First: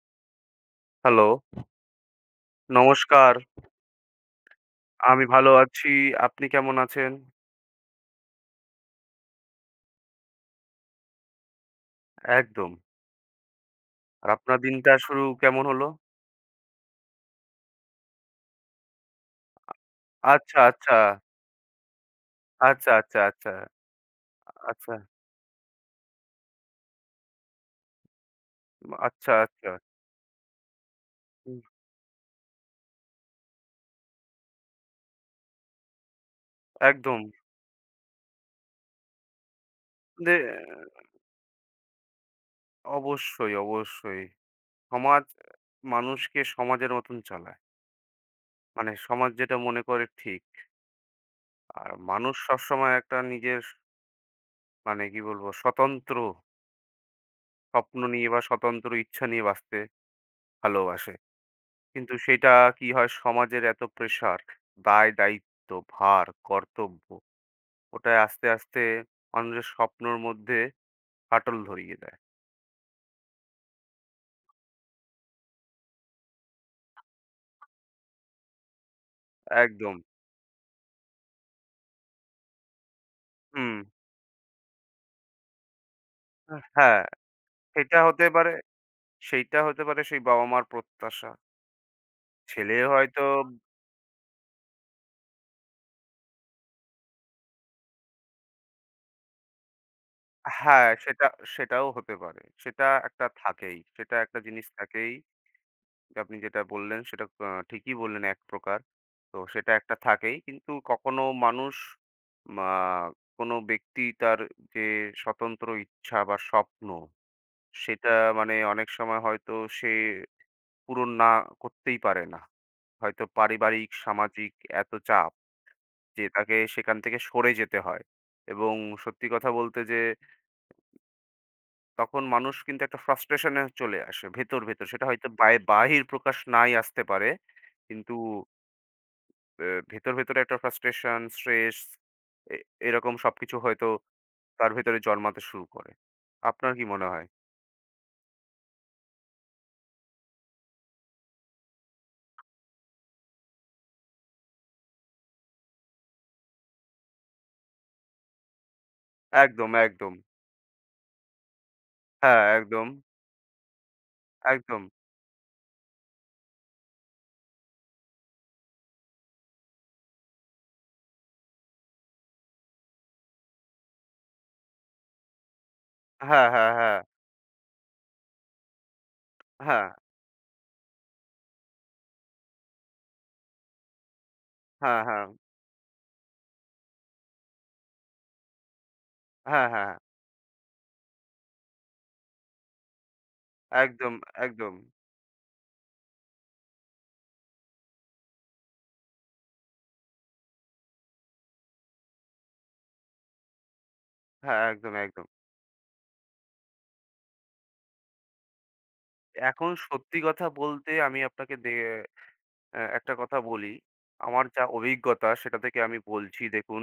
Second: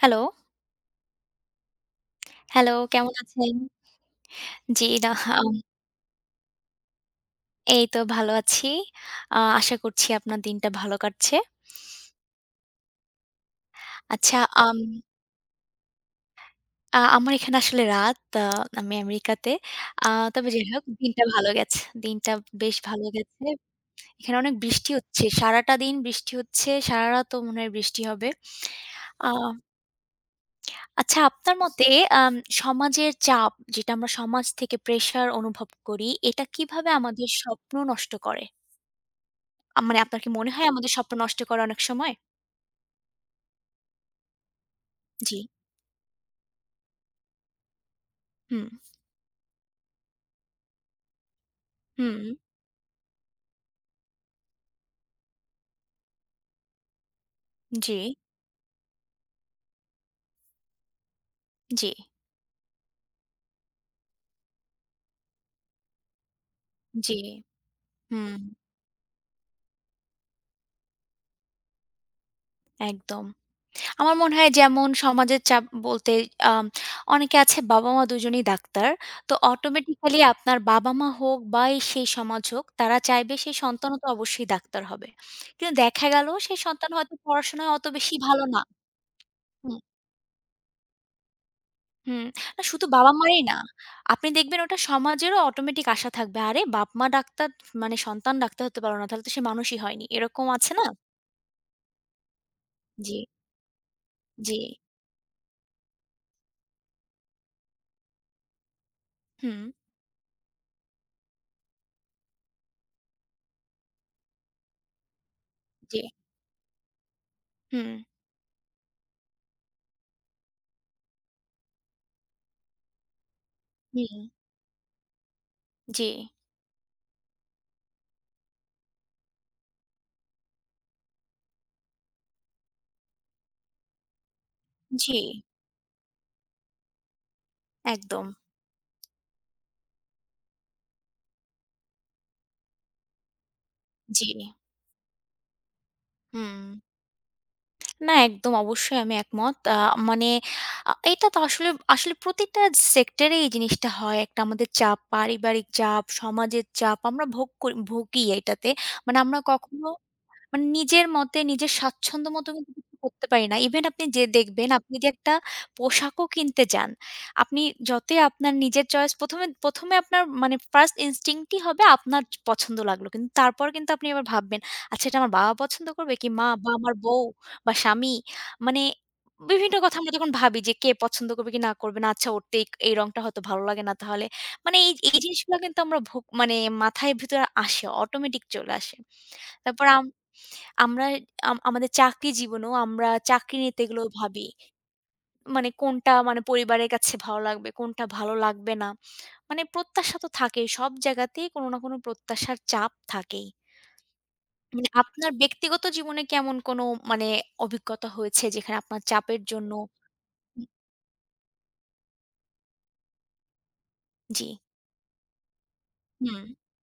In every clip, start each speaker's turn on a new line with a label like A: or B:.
A: Hello,
B: hello,
A: hello কেমন
B: নমস্কার।
A: আছেন? জি, না
B: আমি
A: আম
B: ভালো আছি। আপনি কেমন আছেন?
A: এই তো ভালো আছি। আশা করছি আপনার দিনটা ভালো কাটছে।
B: একদম। আর
A: আচ্ছা,
B: আপনার
A: আম
B: দিনটা শুরু কেমন হলো?
A: আমার এখানে আসলে রাত। আমি আমেরিকাতে। আ তবে
B: আচ্ছা,
A: যাই হোক
B: আচ্ছা,
A: দিনটা ভালো গেছে। দিনটা বেশ
B: আচ্ছা,
A: ভালো
B: আচ্ছা,
A: গেছে।
B: আচ্ছা,
A: এখানে অনেক বৃষ্টি
B: আচ্ছা,
A: হচ্ছে। সারাটা দিন বৃষ্টি হচ্ছে। সারারাতও মনে হয় বৃষ্টি হবে। আ
B: আচ্ছা, আচ্ছা।
A: আচ্ছা আপনার
B: হুম,
A: মতে আম সমাজের চাপ যেটা আমরা সমাজ থেকে প্রেশার অনুভব করি, এটা কিভাবে
B: একদম।
A: আমাদের স্বপ্ন নষ্ট করে? মানে আপনার কি
B: দে
A: মনে হয় আমাদের স্বপ্ন নষ্ট করে অনেক সময়?
B: অবশ্যই, অবশ্যই। সমাজ
A: জি।
B: মানুষকে সমাজের মতন চালায়।
A: হুম,
B: মানে সমাজ যেটা মনে করে ঠিক। আর
A: হুম।
B: মানুষ সবসময় একটা নিজের মানে কি বলবো, স্বতন্ত্র
A: জি,
B: স্বপ্ন নিয়ে বা স্বতন্ত্র ইচ্ছা নিয়ে বাঁচতে ভালোবাসে।
A: জি,
B: কিন্তু সেটা কি হয় সমাজের এত প্রেশার, দায়-দায়িত্ব, ভার, কর্তব্য
A: জি।
B: ওটাই
A: হুম,
B: আস্তে আস্তে মানুষের স্বপ্নর মধ্যে ফাটল ধরিয়ে দেয়।
A: একদম। আমার মনে হয় যেমন সমাজের চাপ বলতে আম অনেকে আছে বাবা-মা দুজনেই ডাক্তার। তো
B: একদম।
A: অটোমেটিক্যালি আপনার বাবা-মা হোক বা এই সেই সমাজ হোক, তারা চাইবে সেই
B: হুম।
A: সন্তানও তো অবশ্যই ডাক্তার হবে। কিন্তু দেখা গেল সেই সন্তান
B: হ্যাঁ,
A: হয়তো পড়াশোনায় অত
B: এটা
A: বেশি
B: হতে
A: ভালো
B: পারে
A: না।
B: সেইটা
A: হুম।
B: হতে পারে সেই বাবা-মার প্রত্যাশা।
A: হুম। না
B: ছেলে
A: শুধু
B: হয়তো
A: বাবা-মাই না। আপনি দেখবেন ওটা সমাজেরও অটোমেটিক আশা থাকবে। আরে বাপ-মা ডাক্তার মানে সন্তান ডাক্তার হতে পারল না। তাহলে তো সে মানুষই হয়নি। এরকম আছে না?
B: হ্যাঁ, সেটাও হতে পারে। সেটা
A: জি,
B: একটা থাকেই। সেটা একটা
A: জি।
B: জিনিস থাকেই। আপনি যেটা বললেন সেটা ঠিকই বললেন এক প্রকার। তো
A: হুম,
B: সেটা একটা থাকেই। কিন্তু কখনো মানুষ মা কোনো ব্যক্তি তার যে স্বতন্ত্র
A: জি।
B: ইচ্ছা বা স্বপ্ন,
A: হুম, হুম।
B: সেটা মানে অনেক সময় হয়তো সে পূরণ করতেই পারে না। হয়তো পারিবারিক, সামাজিক এত চাপ
A: জি,
B: যে তাকে সেখান থেকে সরে যেতে হয়। এবং সত্যি কথা বলতে যে তখন মানুষ কিন্তু একটা frustration এ চলে আসে ভেতর, ভেতর। সেটা
A: জি।
B: হয়তো বাহির প্রকাশ নাই আসতে পারে। কিন্তু
A: একদম।
B: এ ভেতর, ভেতরে একটা ফ্রাস্ট্রেশন, স্ট্রেস এ এরকম সবকিছু হয়তো
A: জি।
B: তার ভেতরে জন্মাতে শুরু করে।
A: হুম।
B: আপনার কি মনে হয়?
A: না একদম অবশ্যই আমি একমত। মানে এটা তো আসলে আসলে প্রতিটা সেক্টরে এই জিনিসটা হয়। একটা আমাদের চাপ, পারিবারিক চাপ, সমাজের চাপ আমরা ভোগ করি ভুগি এটাতে। মানে আমরা
B: একদম,
A: কখনো
B: একদম।
A: মানে নিজের মতে, নিজের স্বাচ্ছন্দ্য
B: হ্যাঁ,
A: মতো কিন্তু
B: একদম,
A: কিছু করতে পারি না। ইভেন আপনি যে দেখবেন,
B: একদম।
A: আপনি যে একটা পোশাকও কিনতে যান, আপনি যতই আপনার নিজের চয়েস ১ম এ ১ম এ আপনার মানে ফার্স্ট ইনস্টিংক্ট ই হবে আপনার পছন্দ লাগলো। কিন্তু তারপর কিন্তু আপনি আবার ভাববেন, "আচ্ছা এটা আমার বাবা পছন্দ করবে কি
B: হ্যাঁ,
A: মা
B: হ্যাঁ,
A: বা আমার
B: হ্যাঁ।
A: বউ বা স্বামী?" মানে বিভিন্ন
B: হ্যাঁ,
A: কথা আমরা যখন ভাবি যে কে পছন্দ করবে কি না করবে না। আচ্ছা ওর তো এই এই রংটা হয়তো ভালো লাগে না তাহলে। মানে এই
B: হ্যাঁ,
A: এই
B: হ্যাঁ।
A: জিনিসগুলা কিন্তু আমরা ভোগ মানে মাথায় ভিতরে আসে, অটোমেটিক চলে আসে।
B: হ্যাঁ,
A: তারপর
B: হ্যাঁ।
A: আমরা আমাদের চাকরি জীবনেও আমরা চাকরি
B: হ্যাঁ,
A: নিতে গেলেও
B: একদম,
A: ভাবি।
B: একদম।
A: মানে কোনটা মানে পরিবারের কাছে ভালো লাগবে, কোনটা ভালো লাগবে না। মানে প্রত্যাশা তো থাকেই। সব জায়গাতেই কোনো না কোনো প্রত্যাশার চাপ থাকেই।
B: হ্যাঁ,
A: মানে
B: একদম, একদম।
A: আপনার ব্যক্তিগত জীবনে কি এমন কোনো মানে অভিজ্ঞতা হয়েছে যেখানে আপনার চাপের
B: এখন
A: জন্য
B: সত্যি কথা
A: উ
B: বলতে আমি আপনাকে দে এ একটা কথা বলি। আমার
A: জি,
B: যা অভিজ্ঞতা সেটা থেকে আমি বলছি
A: হুম,
B: দেখুন,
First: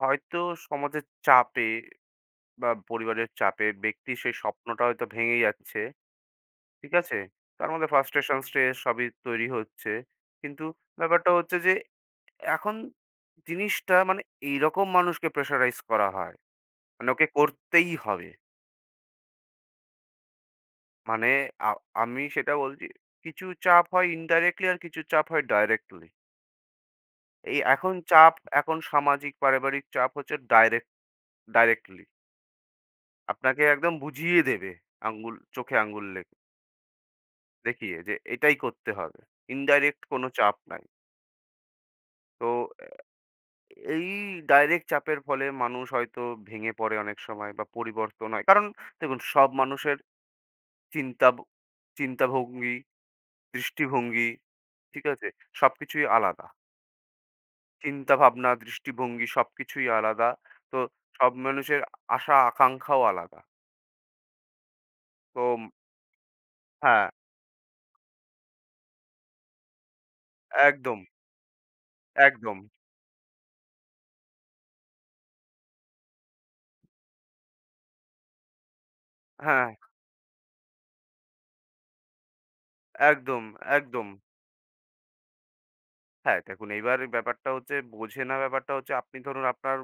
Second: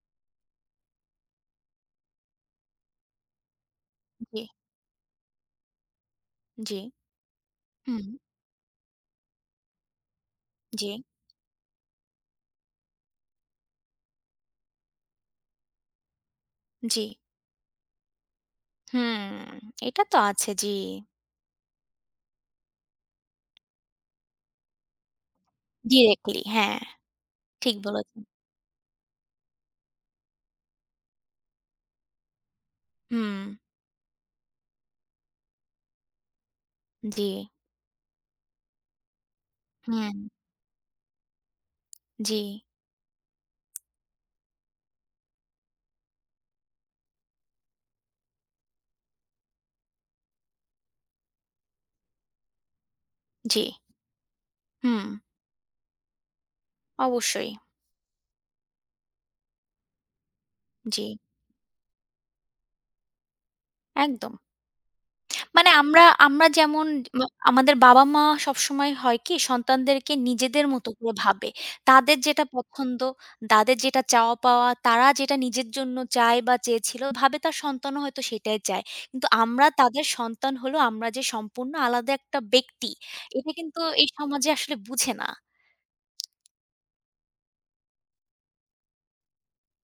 B: হয়তো সমাজের চাপে বা পরিবারের চাপে ব্যক্তির সেই
A: জি,
B: স্বপ্নটা হয়তো ভেঙে যাচ্ছে।
A: জি,
B: ঠিক আছে? তার মধ্যে
A: হুম,
B: frustration, stress সবই তৈরি হচ্ছে। কিন্তু
A: জি,
B: ব্যাপারটা হচ্ছে যে এখন জিনিসটা মানে এইরকম মানুষকে প্রেশারাইজ করা হয়।
A: জি,
B: মানে ওকে করতেই হবে।
A: হুম। এটা তো আছে জি।
B: মানে আ আমি সেটা বলছি কিছু চাপ হয় indirectly আর কিছু চাপ হয় directly।
A: ডিরেক্টলি হ্যাঁ, ঠিক
B: এখন
A: বলেছেন।
B: চাপ এখন সামাজিক পারিবারিক চাপ হচ্ছে directly।
A: হুম,
B: আপনাকে একদম বুঝিয়ে দেবে আঙ্গুল চোখে আঙ্গুল লে
A: জি,
B: দেখিয়ে যে এটাই করতে হবে। ইনডাইরেক্ট
A: হুম,
B: কোনো চাপ নাই।
A: জি,
B: তো এই ডাইরেক্ট চাপের ফলে মানুষ হয়তো ভেঙে পড়ে অনেক সময় বা পরিবর্তন হয়। কারণ দেখুন সব মানুষের চিন্তা ভ চিন্তাভঙ্গি,
A: জি,
B: দৃষ্টিভঙ্গি, ঠিক
A: হুম।
B: আছে? সবকিছুই আলাদা।
A: অবশ্যই।
B: চিন্তাভাবনা, দৃষ্টিভঙ্গি সবকিছুই আলাদা। তো
A: জি,
B: সব মানুষের আশা আকাঙ্খাও আলাদা।
A: একদম।
B: তো
A: মানে আমরা আমরা যেমন
B: হ্যাঁ,
A: আমাদের বাবা-মা সবসময় হয় কি সন্তানদেরকে নিজেদের মতো
B: একদম,
A: করে ভাবে। তাদের যেটা
B: একদম।
A: পছন্দ, তাদের যেটা চাওয়া পাওয়া, তারা যেটা নিজের জন্য চায় বা চেয়েছিল ভাবে তার সন্তানও হয়তো সেটাই চায়। কিন্তু আমরা
B: হ্যাঁ,
A: তাদের সন্তান হলেও আমরা যে সম্পূর্ণ আলাদা একটা ব্যক্তি,
B: একদম,
A: এটা কিন্তু এই
B: একদম।
A: সমাজে আসলে বুঝে না।
B: হ্যাঁ, দেখুন এইবার ব্যাপারটা হচ্ছে বোঝে না ব্যাপারটা হচ্ছে আপনি ধরুন আপনার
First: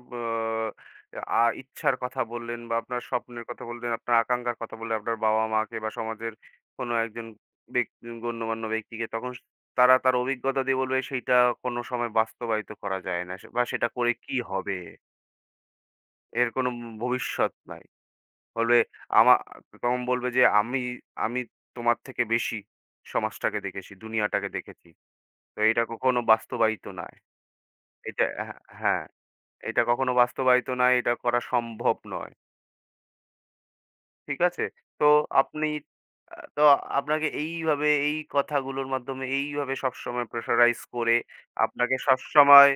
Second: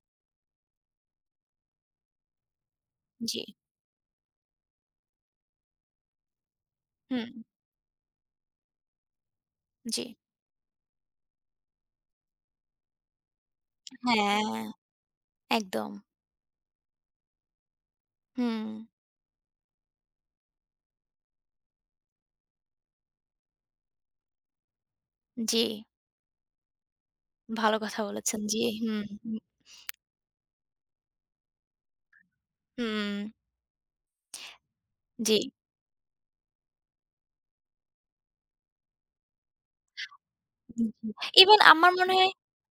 B: আ আ ইচ্ছার কথা বললেন বা আপনার
A: জি।
B: স্বপ্নের কথা বললেন, আপনার আকাঙ্ক্ষার কথা বললেন আপনার বাবা-মাকে বা সমাজের কোনো একজন
A: হুম,
B: গণ্যমান্য ব্যক্তিকে তখন স তারা
A: জি।
B: তার অভিজ্ঞতা দিয়ে বলবে সেইটা কোনো সময় বাস্তবায়িত করা যায় না। সে বা সেটা করে কি
A: হ্যাঁ,
B: হবে?
A: একদম।
B: এর কোনো ভবিষ্যৎ নাই।
A: হুম,
B: বলবে আমা তখন বলবে যে আমি আমি তোমার থেকে বেশি সমাজটাকে দেখেছি, দুনিয়াটাকে দেখেছি। তো
A: জি।
B: এটা কখনো বাস্তবায়িত না।
A: ভালো কথা বলেছেন।
B: হ্যাঁ,
A: জি, হুম,
B: হ্যাঁ, এটা কখনো বাস্তবায়িত নয়, এটা করা সম্ভব নয়।
A: হুম।
B: ঠিক আছে? তো
A: জি।
B: আপনি তো আপনাকে এইভাবে এই কথাগুলোর মাধ্যমে এইভাবে সবসময় প্রেশারাইজ
A: জি, জি।
B: করে
A: ইভেন আমার
B: আপনাকে
A: মনে হয়
B: সবসময়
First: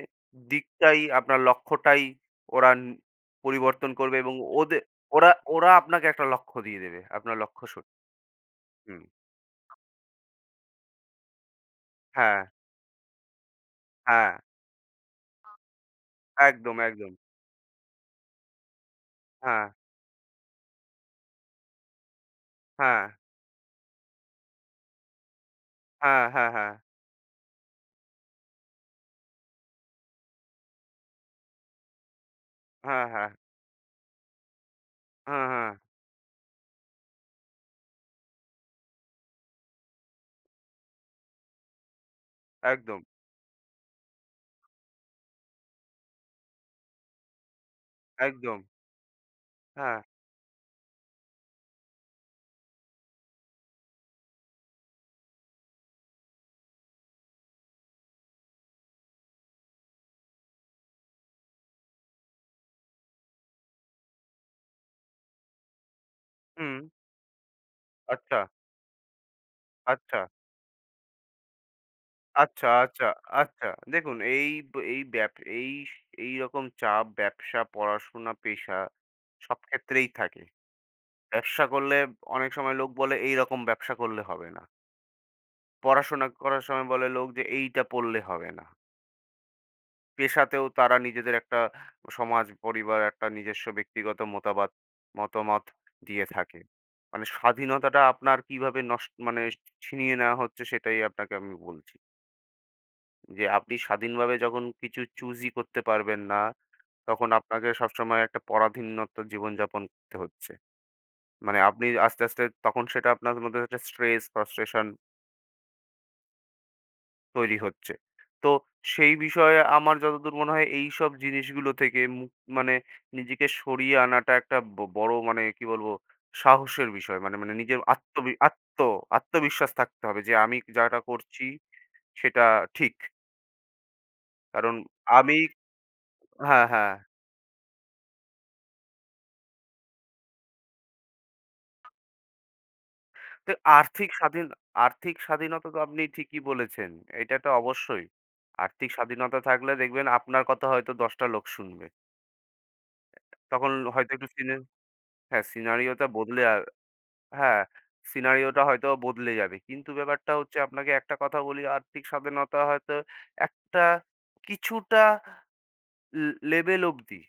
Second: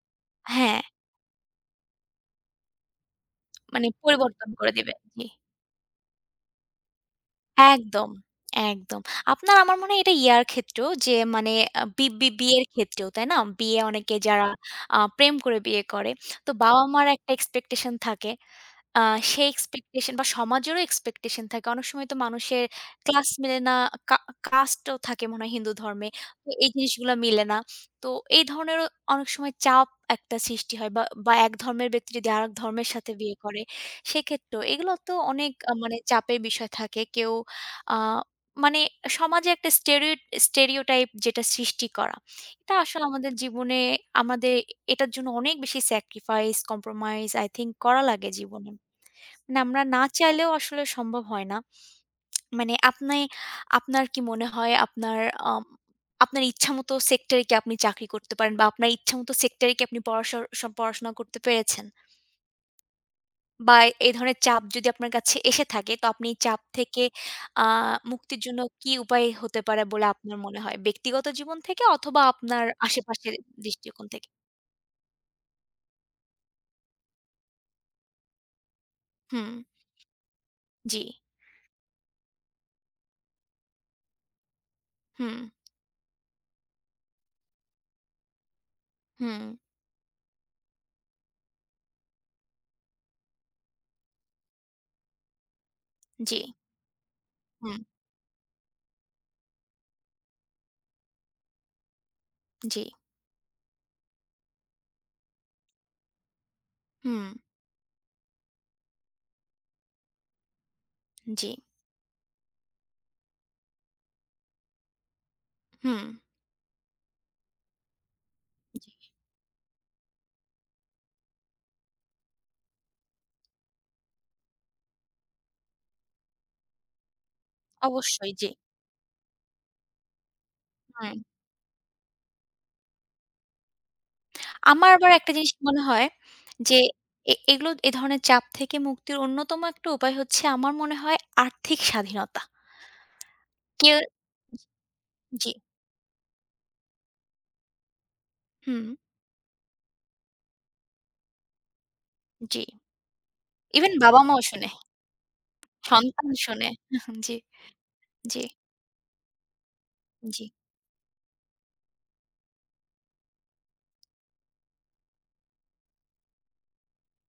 A: হ্যাঁ,
B: আপনার লক্ষ্যটাই ওরা ন
A: মানে
B: পরিবর্তন করবে এবং
A: পরিবর্তন করে
B: ওদে
A: দিবে। জি।
B: ওরা ওরা আপনাকে একটা লক্ষ্য দিয়ে দেবে। আপনার লক্ষ্য
A: একদম,
B: হুম।
A: একদম। আপনার আমার মনে হয় এটা ইয়ার ক্ষেত্রেও যে মানে আ বি বি
B: হ্যাঁ,
A: বিয়ের ক্ষেত্রেও, তাই না? বিয়ে অনেকে
B: হ্যাঁ,
A: যারা প্রেম করে বিয়ে করে। তো
B: একদম,
A: বাবা-মার
B: একদম।
A: একটা এক্সপেকটেশন থাকে। আ সেই
B: হ্যাঁ,
A: এক্সপেকটেশন বা সমাজেরও এক্সপেকটেশন থাকে। অনেক সময় তো মানুষের
B: হ্যাঁ,
A: ক্লাস মেলে না, কা কাস্টও থাকে মনে হয় হিন্দু ধর্মে।
B: হ্যাঁ,
A: তো
B: হ্যাঁ,
A: এই
B: হ্যাঁ,
A: জিনিসগুলা মিলে না। তো এই ধরনেরও অনেক সময় চাপ একটা সৃষ্টি হয় বা, বা এক ধর্মের ব্যক্তি যদি আরেক ধর্মের
B: হ্যাঁ,
A: সাথে
B: হ্যাঁ,
A: বিয়ে করে, সেক্ষেত্রেও এগুলো তো
B: হ্যাঁ,
A: অনেক
B: হ্যাঁ,
A: মানে চাপের বিষয় থাকে। কেউ আ মানে সমাজে একটা স্টেরিওটাইপ যেটা সৃষ্টি করা। এটা
B: একদম,
A: আসলে আমাদের জীবনে আমাদের এটার জন্য অনেক বেশি স্যাক্রিফাইস, কম্প্রোমাইজ আই থিংক করা লাগে
B: একদম।
A: জীবনে। না, আমরা
B: হ্যাঁ,
A: না চাইলেও আসলে সম্ভব হয় না। মানে আপনি আপনার কি মনে হয় আপনার আম আপনার ইচ্ছামত সেক্টরে কি আপনি চাকরি করতে পারেন বা আপনার ইচ্ছামত সেক্টরে কি আপনি পড়াশর স পড়াশোনা করতে পেরেছেন? বা এই ধরনের চাপ যদি আপনার কাছে এসে থাকে তো আপনি এই চাপ
B: হুম।
A: থেকে আ
B: আচ্ছা,
A: মুক্তির জন্য কি উপায় হতে পারে বলে
B: আচ্ছা,
A: আপনার মনে হয়? ব্যক্তিগত জীবন থেকে অথবা আপনার
B: আচ্ছা, আচ্ছা,
A: আশেপাশের
B: আচ্ছা।
A: দৃষ্টিকোণ
B: দেখুন
A: থেকে?
B: এই ব এই ব্যাপ এই এইরকম চাপ ব্যবসা, পড়াশোনা, পেশা
A: হুম,
B: সব ক্ষেত্রেই থাকে।
A: জি,
B: ব্যবসা করলে অনেক সময় লোক বলে, "এইরকম ব্যবসা করলে হবে না।"
A: হুম,
B: পড়াশোনা করার সময় বলে লোক যে, "এইটা পড়লে হবে না।"
A: হুম,
B: পেশাতেও তারা নিজেদের একটা সমাজ, পরিবার, একটা নিজস্ব ব্যক্তিগত মতামত দিয়ে
A: জি,
B: থাকে। মানে
A: হুম,
B: স্বাধীনতাটা আপনার কিভাবে নষ্ট মানে ছিনিয়ে নেওয়া হচ্ছে সেটাই আপনাকে আমি বলছি।
A: জি,
B: যে আপনি স্বাধীনভাবে যখন কিছু চুজই করতে পারবেন না,
A: হুম,
B: তখন আপনাকে সবসময় একটা পরাধীনত্ব জীবনযাপন করতে হচ্ছে।
A: জি,
B: মানে আপনি আস্তে, আস্তে তখন সেটা আপনার মধ্যে একটা স্ট্রেস, ফ্রাস্ট্রেশন
A: হুম,
B: তৈরি হচ্ছে। তো
A: জি,
B: সেই বিষয়ে আমার যতদূর মনে হয় এইসব জিনিসগুলো থেকে মানে নিজেকে সরিয়ে আনাটা একটা বড় মানে কি বলবো সাহসের বিষয়। মানে মানে নিজের
A: অবশ্যই, জি।
B: আত্মবিশ্বাস থাকতে হবে যে আমি যাটা
A: হুম।
B: করছি সেটা ঠিক। কারণ
A: আমার আবার একটা
B: আমি
A: জিনিস মনে হয়
B: হ্যাঁ,
A: যে
B: হ্যাঁ।
A: এগুলো ধরনের চাপ থেকে মুক্তির অন্যতম একটা উপায় হচ্ছে আমার মনে হয় আর্থিক স্বাধীনতা।
B: তো
A: কেউ
B: আর্থিক স্বাধীন আর্থিক
A: জি,
B: স্বাধীনতা তো আপনি ঠিকই বলেছেন। এটা তো অবশ্যই।
A: হুম,
B: আর্থিক স্বাধীনতা থাকলে দেখবেন আপনার কথা হয়তো ১০ টা লোক শুনবে।
A: জি।
B: তখন
A: ইভেন
B: হয়তো একটু
A: বাবা-মাও শোনে।
B: হ্যাঁ, সিনারিওটা
A: সন্তান
B: বদলে আ
A: শোনে। জি,
B: হ্যাঁ,
A: জি,
B: সিনারিওটা হয়তো বদলে যাবে। কিন্তু ব্যাপারটা
A: জি।
B: হচ্ছে আপনাকে একটা কথা বলি, আর্থিক স্বাধীনতা হয়তো একটা কিছুটা লেভেল অবধি।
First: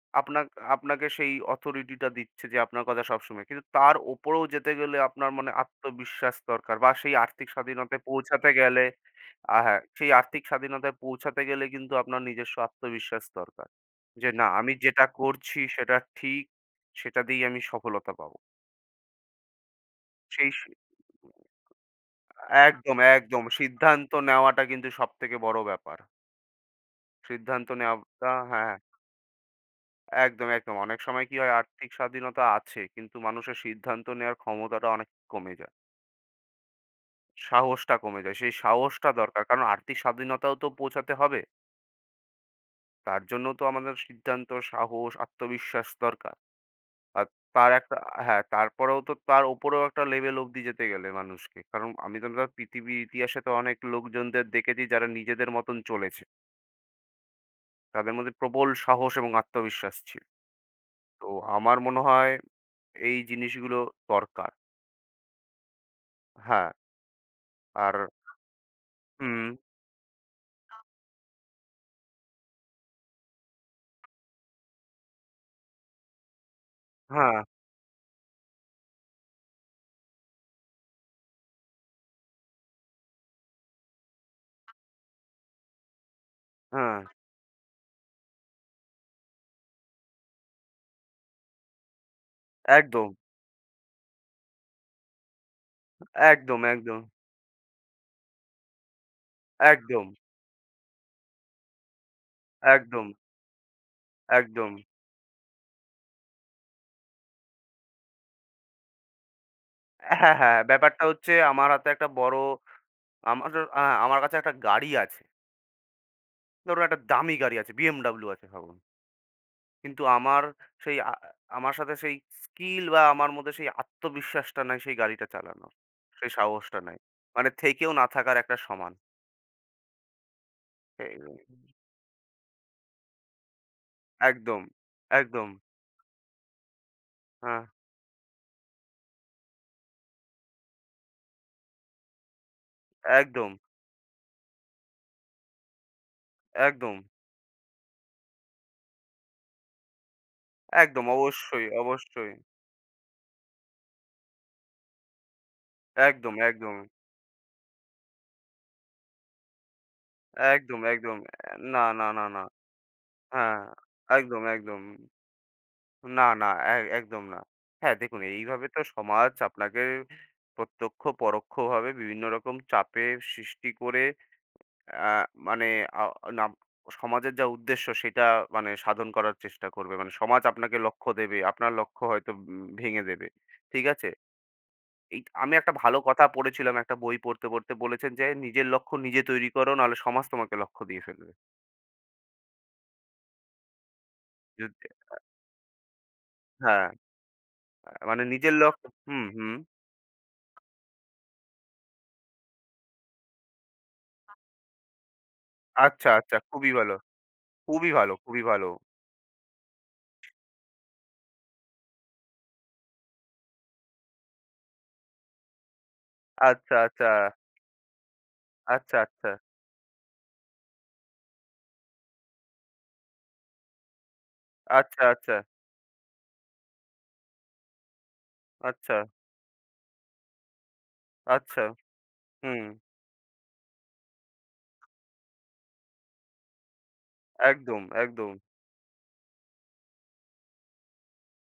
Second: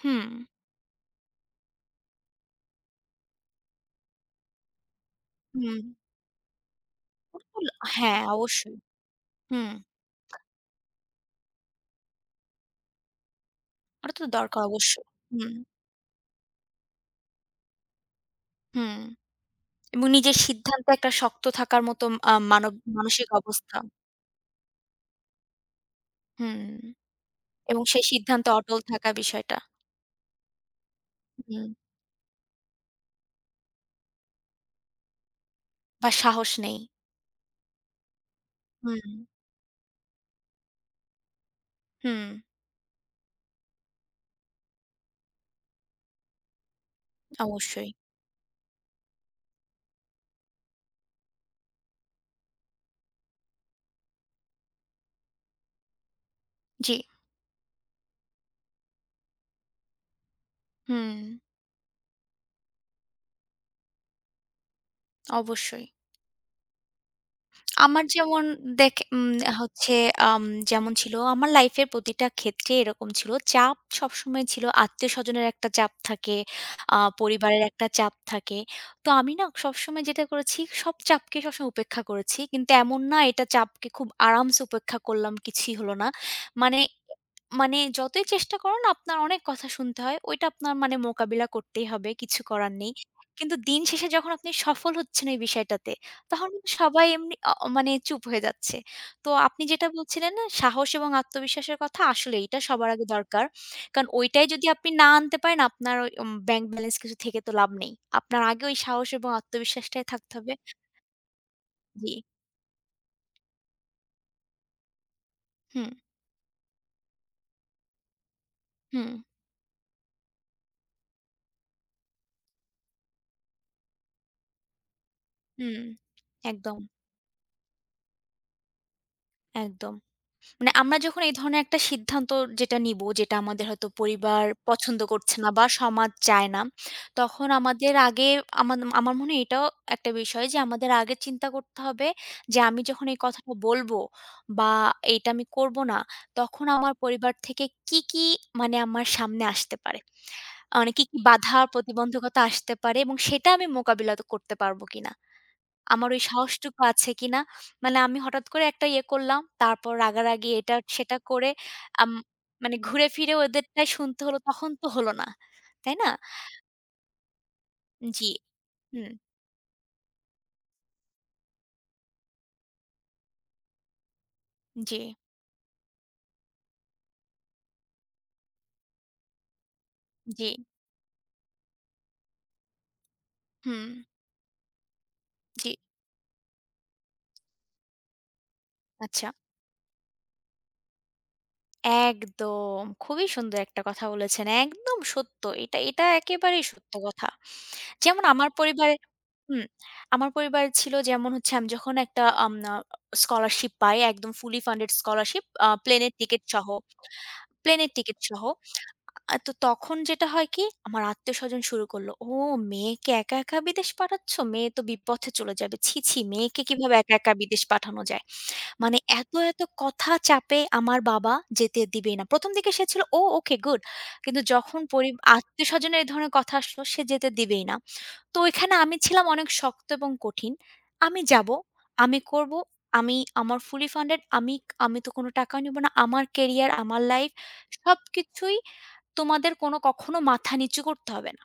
A: হুম,
B: আপনা আপনাকে সেই অথরিটিটা দিচ্ছে যে আপনার কথা সবসময়। কিন্তু তার ওপরেও যেতে গেলে আপনার মানে
A: হুম।
B: আত্মবিশ্বাস দরকার বা সেই
A: ওটা
B: আর্থিক
A: তো ল-
B: স্বাধীনতায়
A: হ্যাঁ,
B: পৌঁছাতে
A: অবশ্যই।
B: গেলে
A: হুম,
B: হ্যাঁ, সেই আর্থিক স্বাধীনতায় পৌঁছাতে গেলে কিন্তু আপনার নিজস্ব আত্মবিশ্বাস দরকার।
A: ওটা তো
B: যে না
A: দরকার
B: আমি যেটা
A: অবশ্যই। হুম,
B: করছি সেটা ঠিক, সেটা দিয়েই আমি সফলতা পাবো।
A: হুম। এবং নিজের
B: সেই সি
A: সিদ্ধান্তে একটা শক্ত থাকার মতো
B: একদম,
A: মানসিক
B: একদম।
A: অবস্থা।
B: সিদ্ধান্ত নেওয়াটা কিন্তু সবথেকে বড় ব্যাপার।
A: হুম
B: সিদ্ধান্ত
A: এবং সেই
B: নেওয়াটা
A: সিদ্ধান্তে
B: হ্যাঁ।
A: অটল থাকা বিষয়টা।
B: একদম, একদম। অনেক সময় কি হয়
A: হুম
B: আর্থিক স্বাধীনতা আছে কিন্তু মানুষের সিদ্ধান্ত নেওয়ার ক্ষমতাটা অনেক কমে যায়।
A: বা সাহস নেই।
B: সাহসটা কমে যায়। সেই
A: হুম,
B: সাহসটা দরকার। কারণ আর্থিক স্বাধীনতাও তো পৌঁছাতে হবে।
A: হুম,
B: তার জন্য তো আমাদের সিদ্ধান্ত, সাহস, আত্মবিশ্বাস দরকার। আর তার
A: অবশ্যই।
B: একটা হ্যাঁ, তারপরেও তো তার উপরেও একটা লেভেল অব্দি যেতে গেলে মানুষকে। কারণ আমি তো পৃথিবীর ইতিহাসে তো অনেক লোকজনদের দেখেছি যারা নিজেদের মতন চলেছে।
A: জি,
B: তাদের মধ্যে প্রবল সাহস এবং আত্মবিশ্বাস ছিল।
A: হুম,
B: তো আমার মনে হয় এই জিনিসগুলো দরকার।
A: অবশ্যই।
B: হ্যাঁ। আর
A: আমার যেমন দেখে
B: হুম,
A: হচ্ছে আম যেমন ছিল আমার লাইফের প্রতিটা ক্ষেত্রে এরকম ছিল। চাপ সবসময় ছিল। আত্মীয়স্বজনের একটা চাপ থাকে,
B: হ্যাঁ,
A: পরিবারের একটা চাপ থাকে। তো আমি না সবসময় যেটা করেছি, সব চাপকে সবসময় উপেক্ষা করেছি। কিন্তু এমন না এটা চাপকে খুব আরামসে উপেক্ষা করলাম, কিছুই হলো না। মানে
B: হ্যাঁ,
A: মানে যতই চেষ্টা করুন আপনার অনেক কথা শুনতে হয়। ওইটা আপনার মানে মোকাবিলা করতেই হবে। কিছু করার নেই।
B: একদম,
A: কিন্তু দিন শেষে যখন আপনি সফল হচ্ছেন এই বিষয়টাতে, তখন
B: একদম,
A: কিন্তু
B: একদম,
A: সবাই এমনি অ অ- মানে চুপ হয়ে যাচ্ছে। তো আপনি যেটা
B: একদম,
A: বলছিলেন না সাহস এবং আত্মবিশ্বাসের কথা আসলে এটা সবার
B: একদম,
A: আগে দরকার। কারণ ওইটাই যদি
B: একদম।
A: আপনি না আনতে পারেন আপনার ওই ব্যাংক ব্যালেন্স কিছু থেকে তো লাভ নেই। আপনার আগে ওই সাহস এবং আত্মবিশ্বাসটাই থাকতে
B: হ্যাঁ,
A: হবে।
B: হ্যাঁ, ব্যাপারটা হচ্ছে আমার হাতে একটা
A: জি।
B: বড় আমার আমার কাছে একটা গাড়ি আছে।
A: হুম,
B: ধরুন একটা দামি গাড়ি আছে, BMW আছে ভাবুন।
A: হুম,
B: কিন্তু আমার সেই আ আমার সাথে সেই স্কিল বা আমার মধ্যে সেই আত্মবিশ্বাসটা নাই সেই গাড়িটা চালানোর।
A: হুম।
B: সেই
A: একদম,
B: সাহসটা নাই। মানে থেকেও না থাকার একটা সমান।
A: একদম। মানে আমরা যখন এই
B: এই
A: ধরনের একটা সিদ্ধান্ত যেটা নিব, যেটা আমাদের হয়তো পরিবার
B: একদম,
A: পছন্দ করছে
B: একদম,
A: না বা সমাজ চায় না, তখন
B: হ্যাঁ,
A: আমাদের আগে আমার আমার মনে হয় এটাও একটা বিষয় যে আমাদের আগে চিন্তা করতে হবে যে আমি যখন এই
B: একদম,
A: কথাটা বলবো বা এইটা আমি করব না, তখন আমার
B: একদম,
A: পরিবার থেকে কি, কি মানে আমার সামনে আসতে পারে? মানে কি,
B: একদম,
A: কি বাধা
B: অবশ্যই, অবশ্যই।
A: প্রতিবন্ধকতা আসতে পারে এবং সেটা আমি মোকাবিলা তো করতে পারব কিনা? আমার ওই
B: একদম, একদম,
A: সাহসটুকু আছে কিনা? মানে আমি হঠাৎ করে একটা ইয়ে করলাম। তারপর রাগারাগি এটা
B: একদম, একদম।
A: সেটা করে
B: অ্যা না, না,
A: আম
B: না, না।
A: মানে ঘুরে ফিরে
B: হ্যাঁ,
A: ওদেরটাই শুনতে হলো,
B: একদম,
A: তখন
B: একদম।
A: তো হলো না। তাই না?
B: না, না, এ একদম না। হ্যাঁ, দেখুন
A: জি।
B: এইভাবে তো
A: হুম।
B: সমাজ আপনাকে প্রত্যক্ষ পরোক্ষভাবে বিভিন্ন রকম চাপে সৃষ্টি করে
A: জি,
B: অ্যা মানে আ নাম সমাজের যা উদ্দেশ্য সেটা মানে সাধন করার চেষ্টা করবে। মানে সমাজ
A: জি।
B: আপনাকে লক্ষ্য দেবে, আপনার লক্ষ্য হয়তো ভেঙে দেবে। ঠিক
A: হুম,
B: আছে? এই আমি
A: জি।
B: একটা ভালো কথা পড়েছিলাম একটা বই পড়তে বলেছেন যে, "নিজের লক্ষ্য নিজে
A: আচ্ছা।
B: তৈরি করো নাহলে সমাজ তোমাকে লক্ষ্য দিয়ে ফেলবে।"
A: একদম। খুবই সুন্দর একটা কথা বলেছেন।
B: যদি
A: একদম সত্য। এটা, এটা একেবারেই
B: হ্যাঁ,
A: সত্য কথা।
B: মানে
A: যেমন আমার
B: নিজের লক্ষ্য
A: পরিবারে
B: হুম, হুম।
A: হুম, আমার পরিবার ছিল যেমন হচ্ছে আমি যখন একটা আম আ স্কলারশিপ পাই একদম fully funded স্কলারশিপ
B: আচ্ছা,
A: প্লেনের
B: আচ্ছা।
A: টিকেট সহ
B: খুবই ভালো, খুবই
A: প্লেনের
B: ভালো,
A: টিকেট
B: খুবই
A: সহ।
B: ভালো।
A: তো তখন যেটা হয় কি? আমার আত্মীয়স্বজন শুরু করলো, "ও মেয়েকে একা, একা বিদেশ পাঠাচ্ছ? মেয়ে তো বিপথে চলে যাবে। ছি, ছি মেয়েকে
B: আচ্ছা,
A: কিভাবে
B: আচ্ছা,
A: একা, একা বিদেশ পাঠানো যায়?"
B: আচ্ছা,
A: মানে
B: আচ্ছা,
A: এত, এত কথা চাপে আমার বাবা যেতে দিবেই না। ১ম দিকে সে ছিল, "ও ওকে গুড।" কিন্তু যখন
B: আচ্ছা, আচ্ছা,
A: আত্মীয়স্বজনের এই ধরনের কথা আসলো সে যেতে দিবেই না। তো এখানে
B: আচ্ছা,
A: আমি ছিলাম অনেক শক্ত এবং কঠিন। আমি যাবো,
B: আচ্ছা।
A: আমি করব,
B: হুম।
A: আমি আমার fully funded আমি আমি তো কোনো টাকাও নিব না। আমার কেরিয়ার, আমার লাইফ
B: একদম, একদম,
A: সবকিছুই তোমাদের কোনো কখনো মাথা নিচু করতে হবে না।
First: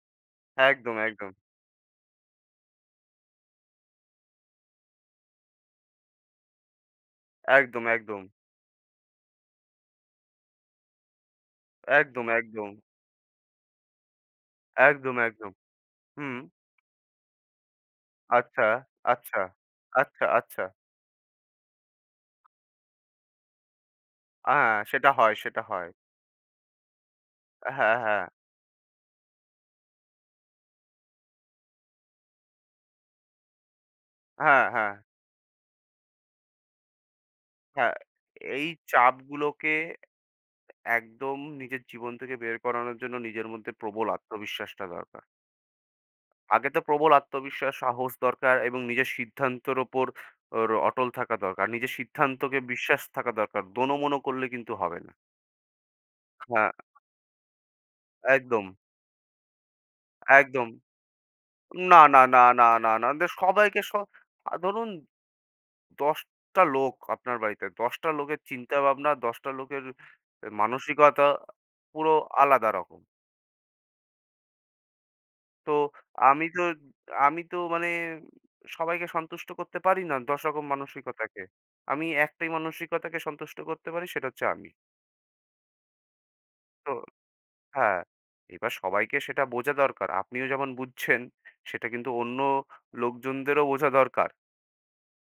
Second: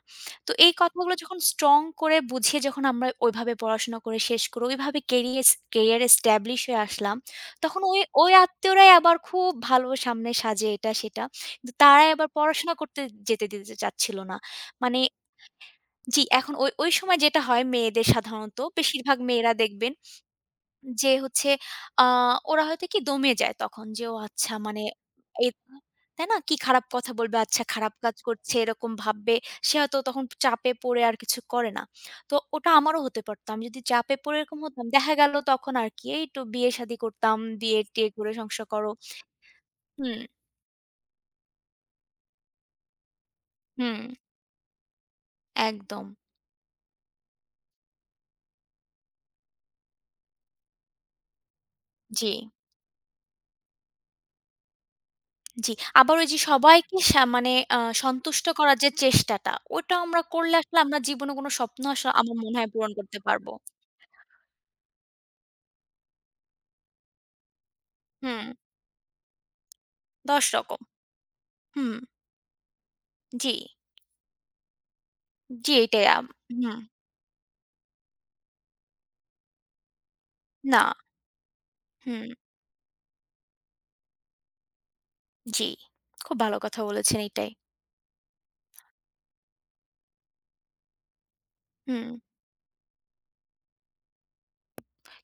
A: তো এই
B: একদম,
A: কথাগুলো
B: একদম,
A: যখন স্ট্রং করে বুঝিয়ে যখন আমরা ওইভাবে পড়াশোনা করে শেষ করে ওইভাবে কেরিয়ার এস্টাবলিশ হয়ে আসলাম, তখন
B: একদম,
A: ওই
B: একদম,
A: ওই আত্মীয়রাই আবার খুব ভালো সামনে সাজে এটা সেটা। কিন্তু তারাই
B: একদম,
A: আবার
B: একদম,
A: পড়াশোনা করতে যেতে দিতে চাচ্ছিল না। মানে
B: একদম, একদম।
A: জি,
B: হুম।
A: এখন ওই, ওই সময় যেটা হয় মেয়েদের সাধারণত
B: আচ্ছা,
A: বেশিরভাগ
B: আচ্ছা,
A: মেয়েরা দেখবেন
B: আচ্ছা, আচ্ছা।
A: যে হচ্ছে আ ওরা হয়তো কি দমে যায় তখন যে ও আচ্ছা
B: হ্যাঁ,
A: মানে
B: সেটা হয়,
A: এ
B: সেটা হয়।
A: তাই না? কি খারাপ কথা বলবে, আচ্ছা খারাপ
B: হ্যাঁ,
A: কাজ
B: হ্যাঁ,
A: করছে এরকম ভাববে। সে হয়তো তখন চাপে পড়ে আর কিছু করে না। তো ওটা আমারও হতে পারত। আমি যদি চাপে পড়ে এরকম
B: হ্যাঁ,
A: হতাম
B: হ্যাঁ,
A: দেখা গেল তখন আর কি এই একটু বিয়ে শাদী করতাম,
B: হ্যাঁ।
A: বিয়ে-টিয়ে করে
B: এই
A: সংসার করো।
B: চাপগুলোকে
A: হুম,
B: একদম নিজের জীবন থেকে বের করানোর জন্য নিজের মধ্যে
A: হুম,
B: প্রবল আত্মবিশ্বাসটা দরকার।
A: একদম।
B: আগে তো প্রবল আত্মবিশ্বাস, সাহস দরকার এবং নিজের সিদ্ধান্তের ওপর অটল থাকা দরকার। নিজের
A: জি।
B: সিদ্ধান্তকে বিশ্বাস থাকা দরকার। দোনোমোনো করলে কিন্তু হবে না।
A: জি। আবার ওই যে
B: হ্যাঁ,
A: সবাইকে মানে সন্তুষ্ট
B: একদম,
A: করার যে চেষ্টাটা, ওটা আমরা করলে
B: একদম।
A: আসলে আমরা জীবনে কোনো স্বপ্ন
B: না,
A: আসলে
B: না,
A: আমার
B: না,
A: মনে
B: না,
A: হয় পূরণ
B: না, না।
A: করতে
B: দে
A: পারব।
B: সবাইকে স আ ধরুন ১০ টা লোক আপনার বাড়িতে। ১০ টা লোকের
A: হুম,
B: চিন্তাভাবনা, ১০ টা লোকের
A: ১০ রকম।
B: মানসিকতা
A: হুম,
B: পুরো আলাদা রকম।
A: জি,
B: তো
A: জি, এটাই
B: আমি তো
A: হুম,
B: আমি তো মানে সবাইকে সন্তুষ্ট করতে পারি না ১০ রকম
A: না,
B: মানসিকতাকে। আমি
A: হুম,
B: একটাই মানসিকতাকে সন্তুষ্ট করতে পারি সেটা হচ্ছে আমি।
A: জি। খুব ভালো কথা
B: তো
A: বলেছেন এইটাই।
B: হ্যাঁ, এবার সবাইকে সেটা বোঝা দরকার। আপনিও যেমন বুঝছেন সেটা
A: হুম।
B: কিন্তু অন্য লোকজনদেরও বোঝা দরকার।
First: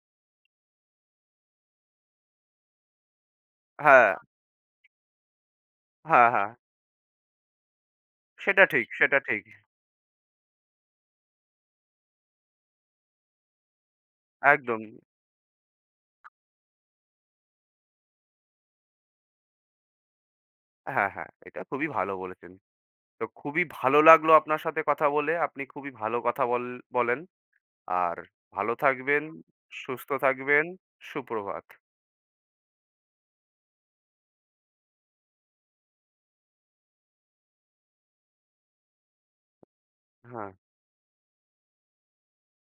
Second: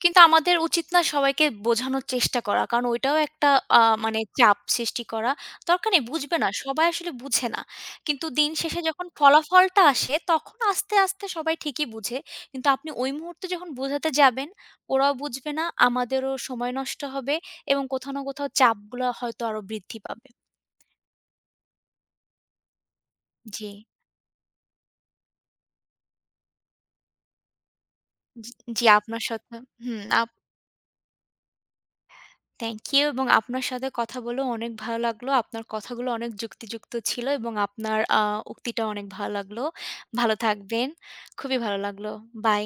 A: কিন্তু আমাদের উচিত না সবাইকে বোঝানোর চেষ্টা করা। কারণ ওইটাও একটা আ
B: হ্যাঁ,
A: মানে চাপ সৃষ্টি করা। দরকার নেই
B: হ্যাঁ,
A: বুঝবে
B: হ্যাঁ।
A: না। সবাই আসলে বুঝে না। কিন্তু দিন
B: সেটা
A: শেষে
B: ঠিক,
A: যখন
B: সেটা ঠিক।
A: ফলাফলটা আসে তখন আস্তে, আস্তে সবাই ঠিকই বুঝে। কিন্তু আপনি ওই মুহূর্তে যখন বোঝাতে যাবেন,
B: একদম।
A: ওরাও বুঝবে না, আমাদেরও সময় নষ্ট হবে এবং কোথাও না কোথাও চাপগুলা হয়তো আরো বৃদ্ধি পাবে।
B: হ্যাঁ, হ্যাঁ। এটা খুবই ভালো বলেছেন। তো খুবই
A: জি,
B: ভালো লাগলো আপনার সাথে কথা বলে। আপনি খুবই ভালো কথা বলেন। আর ভালো
A: জি আপনার
B: থাকবেন,
A: সাথে হুম
B: সুস্থ থাকবেন। সুপ্রভাত।
A: থ্যাংক ইউ এবং আপনার সাথে কথা বলেও অনেক ভালো লাগলো। আপনার কথাগুলো অনেক যুক্তিযুক্ত ছিল এবং আপনার উক্তিটাও অনেক ভালো লাগলো। ভালো
B: হ্যাঁ।
A: থাকবেন। খুবই ভালো লাগলো। বাই।